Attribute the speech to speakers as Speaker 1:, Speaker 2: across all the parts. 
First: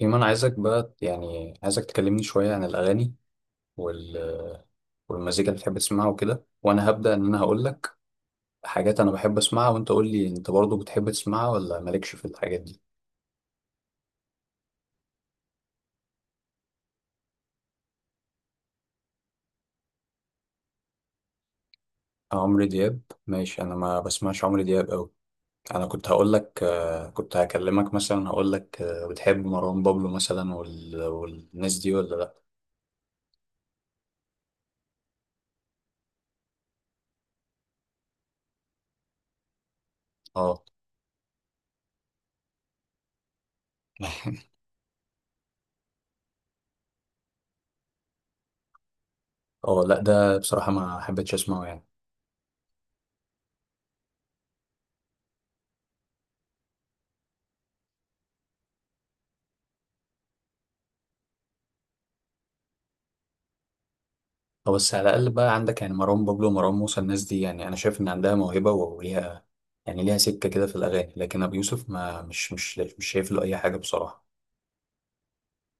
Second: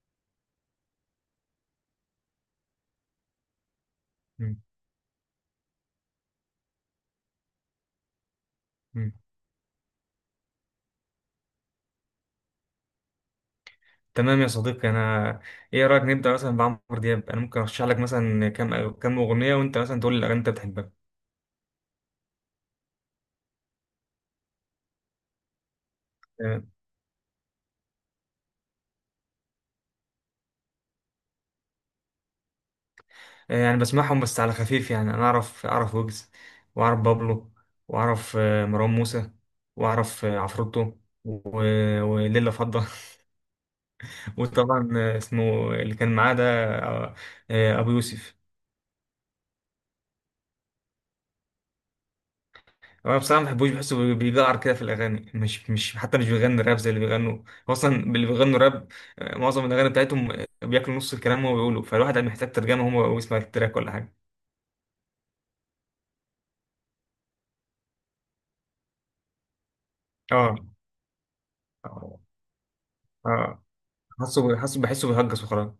Speaker 1: إيمان عايزك بقى يعني عايزك تكلمني شوية عن الأغاني وال
Speaker 2: مم.
Speaker 1: والمزيكا اللي بتحب تسمعها وكده، وأنا هبدأ إن أنا هقول لك حاجات أنا
Speaker 2: مم.
Speaker 1: بحب أسمعها، وأنت قول لي أنت برضو بتحب تسمعها ولا مالكش في الحاجات دي.
Speaker 2: تمام يا صديقي، ايه رايك نبدا مثلا بعمرو دياب. انا ممكن ارشح لك مثلا كام اغنيه وانت مثلا تقول لي الاغاني اللي انت بتحبها.
Speaker 1: عمرو دياب ماشي، أنا ما بسمعش عمرو دياب أوي. أنا كنت هقول لك
Speaker 2: تمام.
Speaker 1: كنت هكلمك مثلا، هقول لك بتحب مروان بابلو مثلا والناس دي ولا لأ؟
Speaker 2: يعني بسمعهم بس على خفيف. يعني انا اعرف ويجز، واعرف بابلو، واعرف مروان موسى، واعرف
Speaker 1: أه.
Speaker 2: عفروتو، وليلة فضة. وطبعا اسمه اللي كان معاه ده، آه، ابو يوسف.
Speaker 1: أه لأ، ده بصراحة ما حبيتش أسمعه يعني.
Speaker 2: انا بصراحه ما بحبوش، بحسه بيجعر كده في الاغاني. مش حتى مش بيغني راب زي اللي بيغنوا. هو اصلا اللي بيغنوا راب معظم الاغاني بتاعتهم بياكلوا نص الكلام وهو بيقوله، فالواحد محتاج ترجمه هو ويسمع التراك ولا حاجه.
Speaker 1: أو بس على الأقل بقى عندك يعني مروان بابلو ومروان موسى الناس دي، يعني أنا شايف إن عندها موهبة وليها، يعني ليها سكة
Speaker 2: اه.
Speaker 1: كده في الأغاني، لكن أبو يوسف
Speaker 2: اه.
Speaker 1: ما مش مش مش شايف له أي
Speaker 2: آه.
Speaker 1: حاجة بصراحة.
Speaker 2: حاسه بحسه بيهجس وخلاص.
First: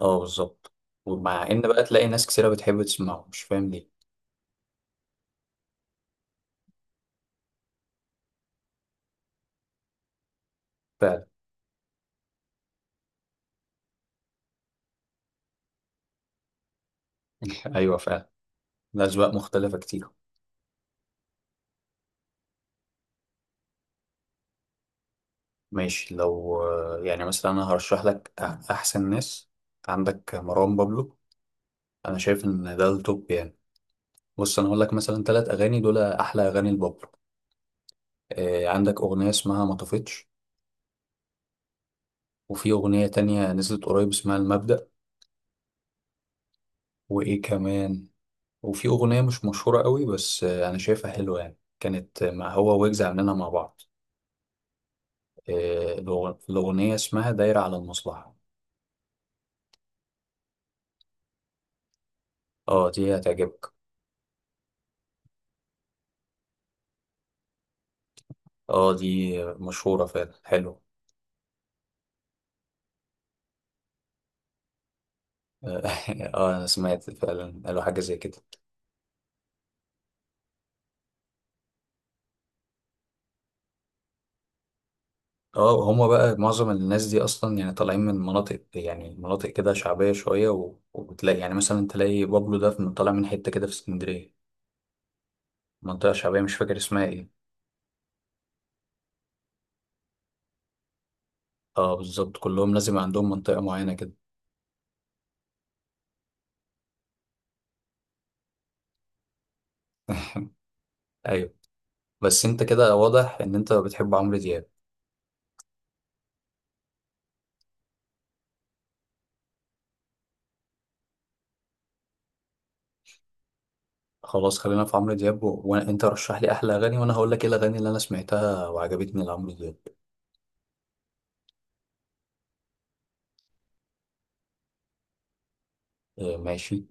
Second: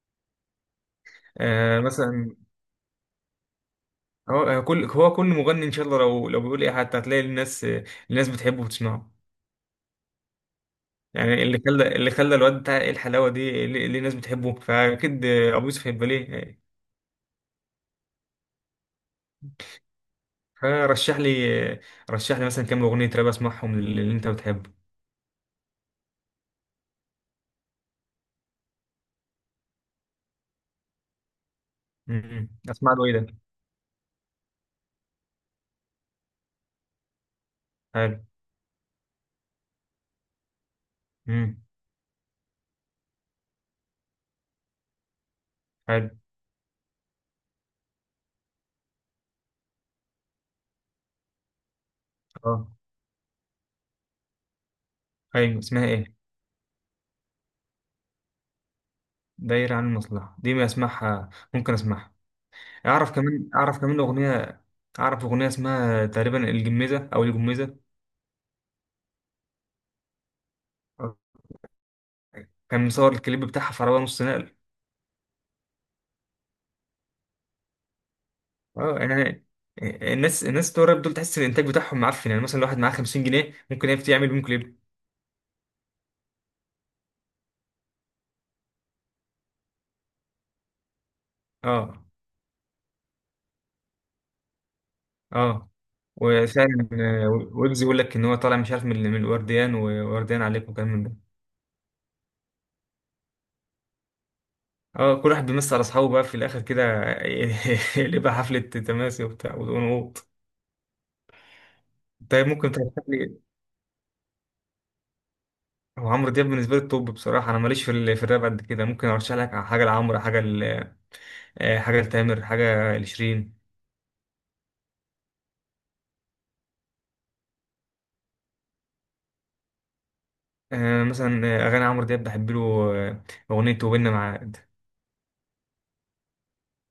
Speaker 1: أه، بالظبط. ومع إن بقى تلاقي ناس
Speaker 2: مثلا
Speaker 1: كتيرة بتحب تسمعه، مش فاهم ليه.
Speaker 2: هو كل مغني ان شاء الله لو بيقول ايه حتى هتلاقي الناس بتحبه وبتسمعه.
Speaker 1: فعلا.
Speaker 2: يعني اللي خلى الواد بتاع ايه الحلاوه دي، ليه الناس بتحبه، فاكيد ابو يوسف هيبقى ليه.
Speaker 1: أيوه، فعلا. الأذواق مختلفة كتير.
Speaker 2: فرشح لي رشح لي مثلا كام اغنيه راب اسمعهم اللي انت بتحبه.
Speaker 1: ماشي، لو يعني مثلا أنا هرشح لك أحسن ناس، عندك مروان بابلو، أنا شايف إن ده
Speaker 2: اسمع له ايه ده.
Speaker 1: التوب يعني. بص، أنا هقول لك مثلا تلات أغاني دول أحلى أغاني لبابلو.
Speaker 2: حلو.
Speaker 1: عندك أغنية اسمها ما طفتش،
Speaker 2: امم.
Speaker 1: وفي أغنية تانية نزلت قريب اسمها المبدأ،
Speaker 2: حلو.
Speaker 1: وإيه كمان، وفي أغنية مش مشهورة قوي بس أنا شايفها حلوة، يعني كانت مع
Speaker 2: اه،
Speaker 1: هو ويجز عاملينها مع بعض.
Speaker 2: ايوه، اسمها ايه؟
Speaker 1: الأغنية اسمها دايرة على المصلحة.
Speaker 2: دايره عن المصلحه دي ما اسمعها، ممكن اسمعها.
Speaker 1: اه،
Speaker 2: اعرف
Speaker 1: دي
Speaker 2: كمان
Speaker 1: هتعجبك.
Speaker 2: اعرف كمان اغنيه. اعرف اغنيه اسمها تقريبا الجميزه او الجميزه.
Speaker 1: اه، دي مشهورة فعلا، حلو.
Speaker 2: آه. كان مصور الكليب بتاعها في عربيه نص نقل.
Speaker 1: اه. أنا سمعت فعلا، قالوا حاجة زي كده.
Speaker 2: اه، يعني الناس بتوع الراب دول تحس الانتاج بتاعهم معفن. يعني مثلا لو واحد معاه 50 جنيه ممكن يعمل بيهم كليب.
Speaker 1: اه، هما بقى معظم الناس دي أصلا يعني طالعين من مناطق، يعني مناطق كده شعبية شوية، وبتلاقي يعني مثلا
Speaker 2: اه.
Speaker 1: تلاقي بابلو ده طالع من حتة كده في اسكندرية،
Speaker 2: اه.
Speaker 1: منطقة شعبية مش فاكر
Speaker 2: وفعلا
Speaker 1: اسمها ايه.
Speaker 2: ويجز يقول لك ان هو طالع مش عارف من الورديان، وورديان عليكم وكلام من ده.
Speaker 1: اه، بالظبط، كلهم لازم عندهم منطقة معينة كده.
Speaker 2: اه، كل واحد بيمس على اصحابه بقى في الاخر كده. يبقى حفله تماسي وبتاع ونقوط.
Speaker 1: ايوه. بس
Speaker 2: طيب
Speaker 1: انت
Speaker 2: ممكن
Speaker 1: كده
Speaker 2: ترشح لي.
Speaker 1: واضح ان انت بتحب عمرو دياب.
Speaker 2: هو عمرو دياب بالنسبه لي التوب. بصراحه انا ماليش في الراب قد كده. ممكن ارشح لك حاجه لعمرو، حاجه لتامر، حاجه لشيرين.
Speaker 1: خلاص، خلينا في عمرو دياب وانت رشح لي احلى اغاني وانا هقول لك ايه الاغاني اللي انا سمعتها وعجبتني لعمرو دياب.
Speaker 2: مثلا اغاني عمرو دياب بحب له آه، اغنيه وبيننا مع.
Speaker 1: آه، ماشي.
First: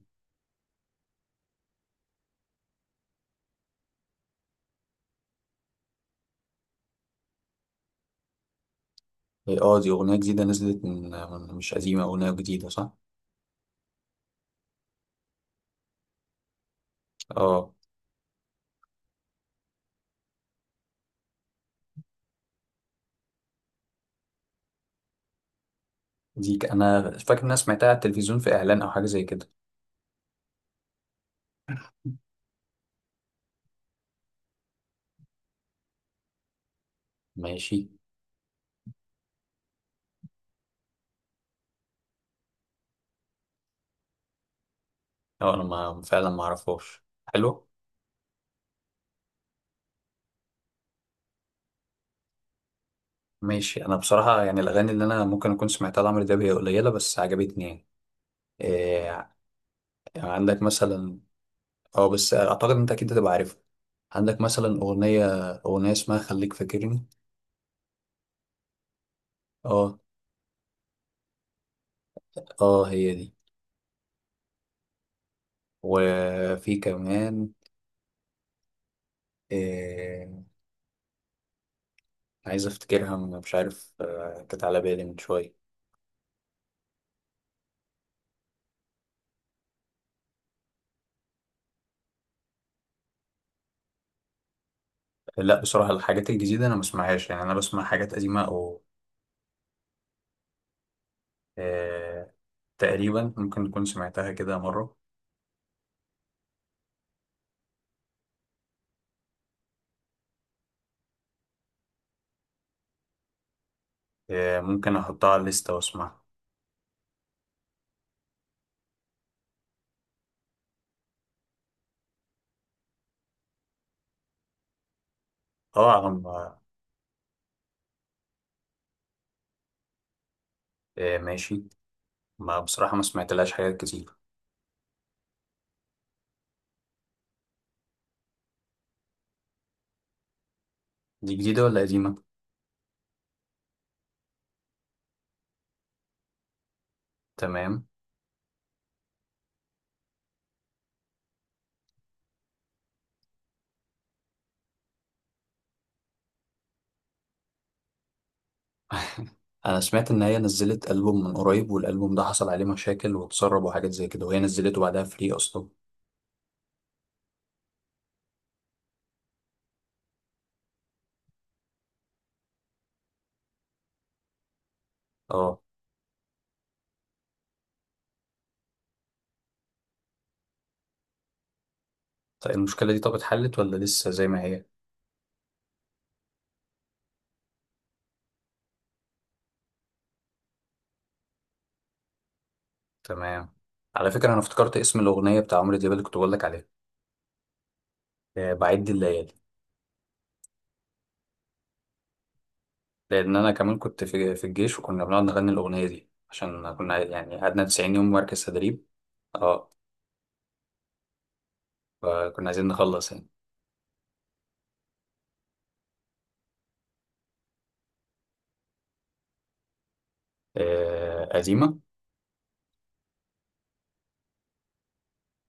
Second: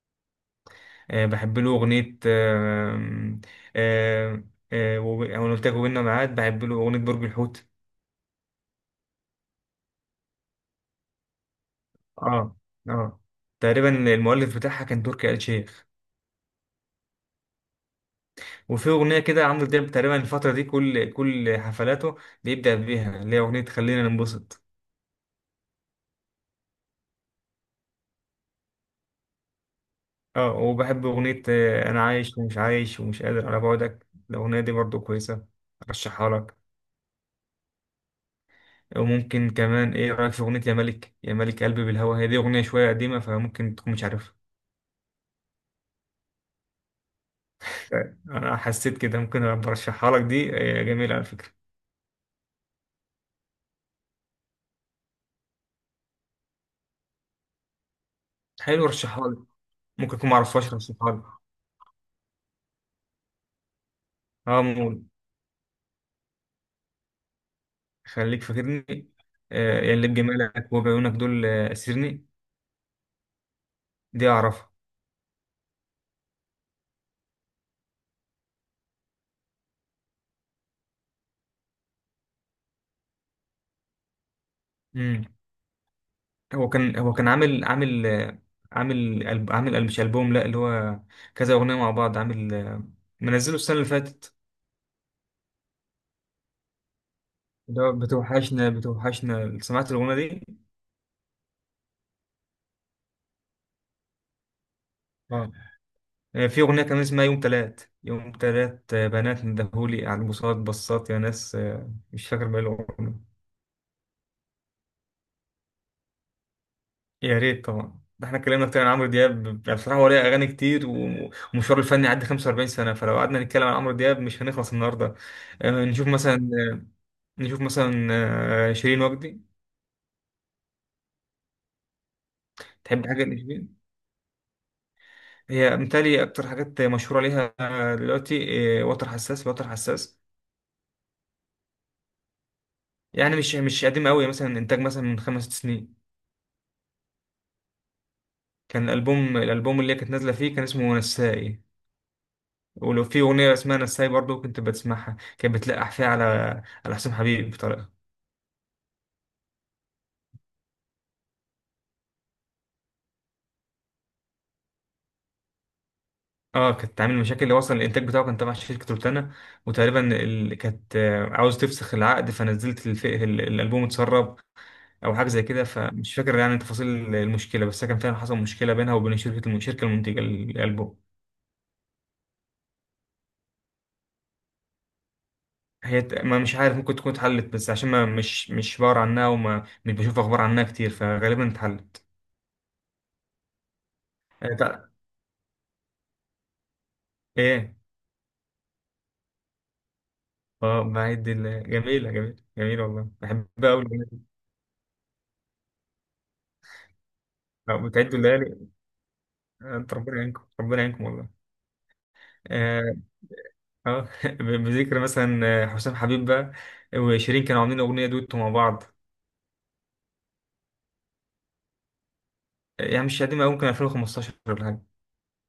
Speaker 2: بحب له أغنية آه، أنا قلت لك وبيننا ميعاد. بحب له أغنية برج الحوت.
Speaker 1: اه. دي اغنية جديدة نزلت من مش قديمة، اغنية
Speaker 2: اه.
Speaker 1: جديدة صح؟
Speaker 2: اه. تقريبا المؤلف بتاعها كان تركي آل الشيخ.
Speaker 1: اه،
Speaker 2: وفي أغنية كده عمرو دياب تقريبا الفترة دي كل حفلاته بيبدأ بيها، اللي هي أغنية خلينا ننبسط.
Speaker 1: انا فاكر ان انا سمعتها على التلفزيون في اعلان او حاجة زي كده.
Speaker 2: اه، وبحب أغنية أنا عايش ومش عايش ومش قادر على بعدك، الأغنية دي برضو كويسة، أرشحها لك.
Speaker 1: ماشي.
Speaker 2: وممكن كمان، إيه رأيك في أغنية يا ملك يا ملك قلبي بالهوى؟ هي دي أغنية شوية قديمة فممكن تكون مش عارفها.
Speaker 1: اه، انا ما... فعلا ما اعرفهاش. حلو.
Speaker 2: طيب انا حسيت كده، ممكن برشحها لك دي، جميله على فكره.
Speaker 1: ماشي، انا بصراحة يعني الاغاني اللي انا ممكن اكون سمعتها لعمرو دياب هي قليلة بس عجبتني يعني.
Speaker 2: حلو، رشحها
Speaker 1: آه.
Speaker 2: لي. ممكن
Speaker 1: يعني
Speaker 2: اكون ما
Speaker 1: عندك
Speaker 2: اعرفهاش، رشحها
Speaker 1: مثلا،
Speaker 2: لي.
Speaker 1: اه بس اعتقد انت اكيد هتبقى عارفها. عندك
Speaker 2: اه
Speaker 1: مثلا
Speaker 2: مول.
Speaker 1: اغنية اسمها خليك فاكرني.
Speaker 2: خليك فاكرني. آه يا
Speaker 1: اه،
Speaker 2: اللي بجمالك وبعيونك دول اسرني.
Speaker 1: اه، هي دي.
Speaker 2: دي اعرفها.
Speaker 1: وفي كمان، إيه، عايز افتكرها مش عارف، كانت على بالي من
Speaker 2: امم.
Speaker 1: شوية.
Speaker 2: هو كان عامل مش البوم، لا، اللي هو كذا اغنيه مع بعض عامل منزله السنه اللي فاتت.
Speaker 1: لا بصراحة الحاجات الجديدة انا ما بسمعهاش، يعني انا
Speaker 2: اللي
Speaker 1: بسمع
Speaker 2: هو
Speaker 1: حاجات قديمة
Speaker 2: بتوحشنا،
Speaker 1: او
Speaker 2: بتوحشنا، سمعت الاغنيه دي؟
Speaker 1: آه، تقريبا ممكن تكون سمعتها كده مرة.
Speaker 2: اه. في أغنية كان اسمها يوم تلات يوم تلات، بنات ندهولي على البوصات بصات يا ناس. مش فاكر بقى الأغنية.
Speaker 1: ممكن احطها على الليستة واسمعها.
Speaker 2: يا ريت طبعا، ده احنا اتكلمنا كتير عن عمرو دياب، يعني بصراحة هو ليه أغاني كتير. ومشواره الفني عدى 45 سنة، فلو قعدنا نتكلم عن عمرو دياب مش هنخلص النهاردة. آه،
Speaker 1: اه.
Speaker 2: نشوف
Speaker 1: على
Speaker 2: مثلا
Speaker 1: ما-
Speaker 2: نشوف مثلا شيرين وجدي.
Speaker 1: آه، ماشي. ما بصراحة ما
Speaker 2: تحب حاجة
Speaker 1: سمعتلهاش
Speaker 2: لشيرين؟
Speaker 1: حاجات كتير.
Speaker 2: هي متهيألي أكتر حاجات مشهورة ليها دلوقتي وتر حساس، وتر حساس.
Speaker 1: دي جديدة ولا قديمة؟
Speaker 2: يعني مش قديمة أوي، مثلا إنتاج مثلا من 5 سنين.
Speaker 1: تمام.
Speaker 2: كان الألبوم اللي هي كانت نازلة فيه كان اسمه نسائي. ولو في أغنية اسمها نسائي برضه كنت بتسمعها، كانت بتلقح فيها على حسام حبيب بطريقة.
Speaker 1: انا سمعت ان هي نزلت البوم من قريب، والالبوم ده حصل عليه مشاكل واتسرب وحاجات زي كده، وهي نزلته بعدها فري اصلا.
Speaker 2: اه، كانت عامل مشاكل. اللي وصل الانتاج بتاعه كان تبع شركة روتانا. وتقريبا كانت عاوز تفسخ العقد، فنزلت الألبوم اتسرب أو حاجة زي
Speaker 1: اه.
Speaker 2: كده. فمش فاكر يعني تفاصيل المشكلة، بس كان فعلا حصل مشكلة بينها وبين الشركة المنتجة للألبوم.
Speaker 1: طيب، المشكله دي طب اتحلت ولا لسه زي ما هي؟
Speaker 2: ما مش عارف، ممكن تكون اتحلت. بس عشان ما مش بقرا عنها وما مش بشوف أخبار عنها كتير فغالبا اتحلت.
Speaker 1: تمام. على فكره، انا افتكرت
Speaker 2: آه،
Speaker 1: اسم الاغنيه بتاع عمرو دياب اللي كنت بقول لك عليها.
Speaker 2: ايه.
Speaker 1: بعد الليالي.
Speaker 2: اه جميلة جميلة جميلة، والله
Speaker 1: لان
Speaker 2: بحب
Speaker 1: انا كمان
Speaker 2: أوي
Speaker 1: كنت
Speaker 2: الأغنية دي.
Speaker 1: في الجيش، وكنا بنقعد نغني الاغنيه دي عشان كنا يعني قعدنا 90 يوم
Speaker 2: بتعدوا
Speaker 1: مركز
Speaker 2: الليالي.
Speaker 1: تدريب. اه،
Speaker 2: انت، ربنا يعينكم ربنا يعينكم والله.
Speaker 1: فكنا عايزين
Speaker 2: اه.
Speaker 1: نخلص يعني.
Speaker 2: بذكر مثلا حسام حبيب بقى وشيرين كانوا عاملين أغنية دويتو مع بعض.
Speaker 1: آه، قديمه.
Speaker 2: يعني مش قديمة أوي، ممكن 2015 ولا حاجة.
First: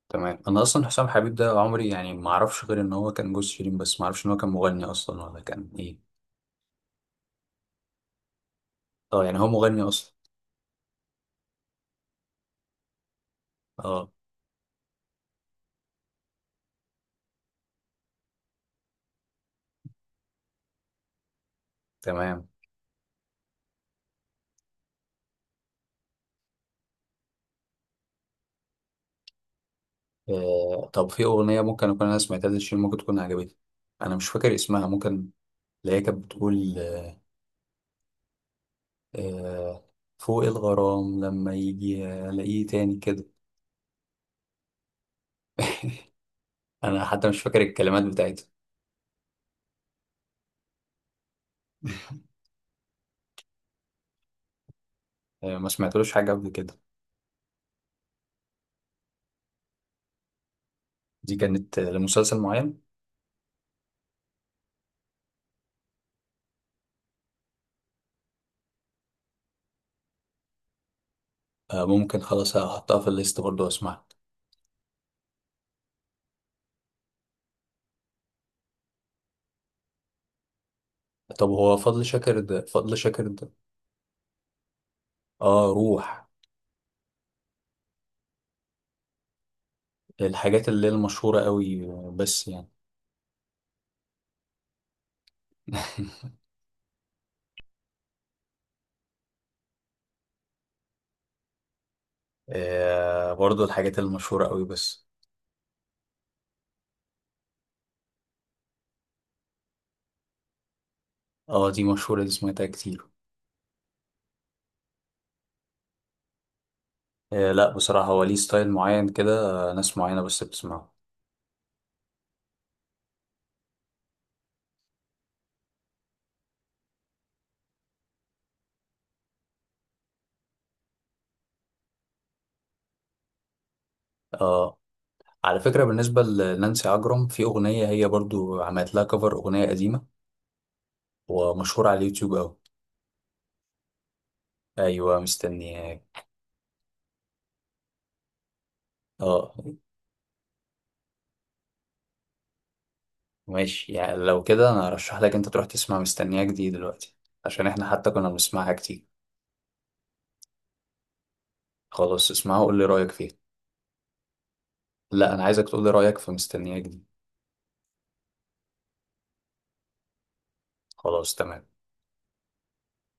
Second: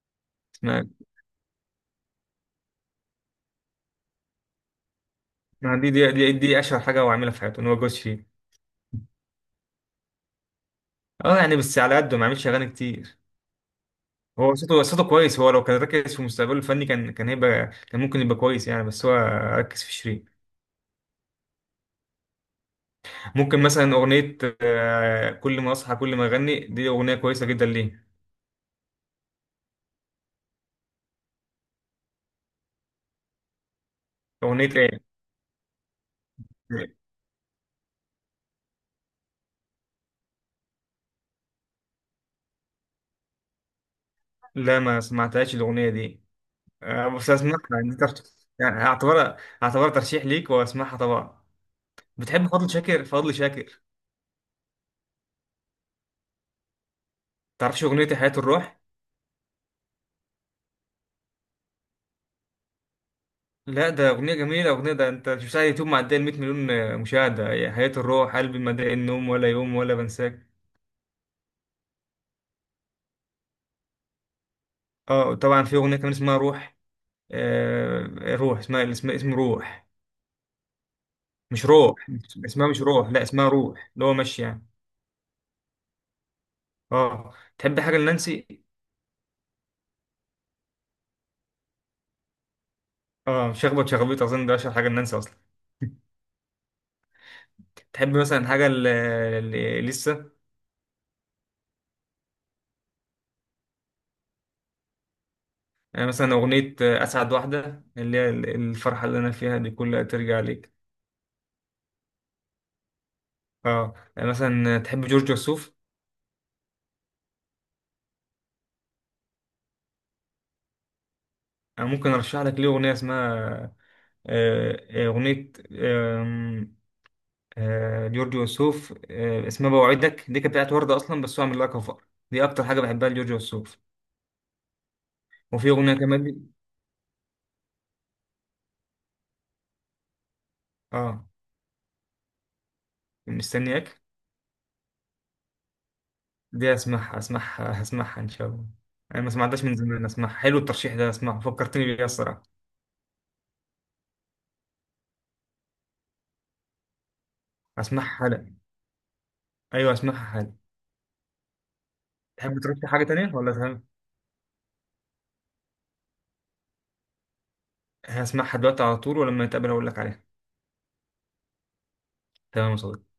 Speaker 1: تمام. انا
Speaker 2: اسمها
Speaker 1: اصلا حسام حبيب ده عمري يعني ما اعرفش غير ان هو كان جوز شيرين، بس ما اعرفش ان هو كان مغني اصلا ولا كان
Speaker 2: اسمها دي دي
Speaker 1: ايه.
Speaker 2: دي, دي أشهر حاجة هو عاملها في حياته إن هو جوز شيرين.
Speaker 1: اه، يعني هو مغني اصلا.
Speaker 2: اه، يعني بس على قده ما عملش أغاني كتير.
Speaker 1: اه.
Speaker 2: هو صوته كويس. هو لو كان ركز في مستقبله الفني كان هيبقى كان ممكن يبقى كويس يعني، بس هو ركز في شيرين.
Speaker 1: تمام.
Speaker 2: ممكن مثلا أغنية كل ما أصحى كل ما أغني، دي أغنية كويسة جدا ليه.
Speaker 1: آه، طب في اغنيه ممكن اكون انا سمعتها لشيرين ممكن تكون عجبتني، انا مش فاكر
Speaker 2: أغنية
Speaker 1: اسمها،
Speaker 2: إيه؟
Speaker 1: ممكن اللي هي كانت بتقول آه، آه، فوق الغرام لما يجي الاقيه تاني كده.
Speaker 2: لا ما سمعتهاش الأغنية دي.
Speaker 1: انا حتى
Speaker 2: بس
Speaker 1: مش
Speaker 2: أسمعها
Speaker 1: فاكر
Speaker 2: يعني
Speaker 1: الكلمات
Speaker 2: ترشيح.
Speaker 1: بتاعتها.
Speaker 2: يعني أعتبرها ترشيح ليك وأسمعها طبعا. بتحب فضل شاكر؟ فضل شاكر،
Speaker 1: آه، ما سمعتلوش حاجه قبل كده.
Speaker 2: تعرفش أغنية حياة الروح؟
Speaker 1: دي كانت لمسلسل معين.
Speaker 2: لا، ده أغنية جميلة، أغنية ده أنت شفتها على اليوتيوب معدية ال 100 مليون مشاهدة. هي حياة الروح، قلبي ما ضاق النوم ولا يوم ولا بنساك.
Speaker 1: آه، ممكن خلاص هحطها في الليست برضه واسمعها.
Speaker 2: أه طبعا، في أغنية كمان اسمها روح. روح اسمها اسم روح.
Speaker 1: طب
Speaker 2: مش
Speaker 1: هو
Speaker 2: روح.
Speaker 1: فضل شاكر ده
Speaker 2: اسمها مش
Speaker 1: فضل
Speaker 2: روح، لا،
Speaker 1: شاكر
Speaker 2: اسمها
Speaker 1: ده.
Speaker 2: روح، اللي هو مشي يعني.
Speaker 1: اه، روح.
Speaker 2: اه. تحب حاجه لنانسي؟
Speaker 1: الحاجات اللي هي المشهورة قوي بس يعني.
Speaker 2: اه، شخبط شخبيط، اظن ده اشهر حاجه لنانسي اصلا. تحب مثلا حاجه لسه.
Speaker 1: آه برضو الحاجات المشهورة قوي بس.
Speaker 2: يعني مثلا اغنيه اسعد واحده اللي هي الفرحه اللي انا فيها دي كلها ترجع ليك.
Speaker 1: اه، دي مشهورة، دي سمعتها كتير.
Speaker 2: اه. يعني مثلا تحب جورج وسوف؟
Speaker 1: آه لا، بصراحة هو ليه ستايل معين كده، ناس معينة بس بتسمعه.
Speaker 2: انا ممكن ارشح لك ليه اغنيه اسمها آه، آه، اغنيه آم، آه، جورج وسوف اسمها بوعدك. دي كانت بتاعت ورده اصلا بس هو عامل لها كفر. دي اكتر حاجه بحبها لجورج وسوف.
Speaker 1: اه، على
Speaker 2: وفي
Speaker 1: فكرة
Speaker 2: أغنية
Speaker 1: بالنسبة
Speaker 2: كمان.
Speaker 1: لنانسي عجرم في أغنية هي برضو عملت لها كفر أغنية قديمة
Speaker 2: اه،
Speaker 1: ومشهورة على اليوتيوب أوي.
Speaker 2: مستنياك.
Speaker 1: أيوة، مستنياك.
Speaker 2: دي اسمعها هسمعها ان شاء الله. انا ما
Speaker 1: اه،
Speaker 2: سمعتهاش من زمان، اسمعها، حلو الترشيح ده، اسمعه، فكرتني بيه الصراحه.
Speaker 1: ماشي، يعني لو كده أنا أرشح لك أنت تروح تسمع مستنياك دي دلوقتي عشان إحنا حتى
Speaker 2: اسمعها
Speaker 1: كنا
Speaker 2: حالا،
Speaker 1: بنسمعها كتير.
Speaker 2: ايوه اسمعها حالا.
Speaker 1: خلاص، اسمعها
Speaker 2: تحب
Speaker 1: وقول لي
Speaker 2: ترشح حاجه
Speaker 1: رأيك فيها.
Speaker 2: تانية ولا تهم؟
Speaker 1: لا، انا عايزك تقول لي رايك في مستنياك دي.
Speaker 2: هسمعها دلوقتي على طول، ولما نتقابل اقول لك عليها.
Speaker 1: خلاص تمام.
Speaker 2: تمام يا صديقي.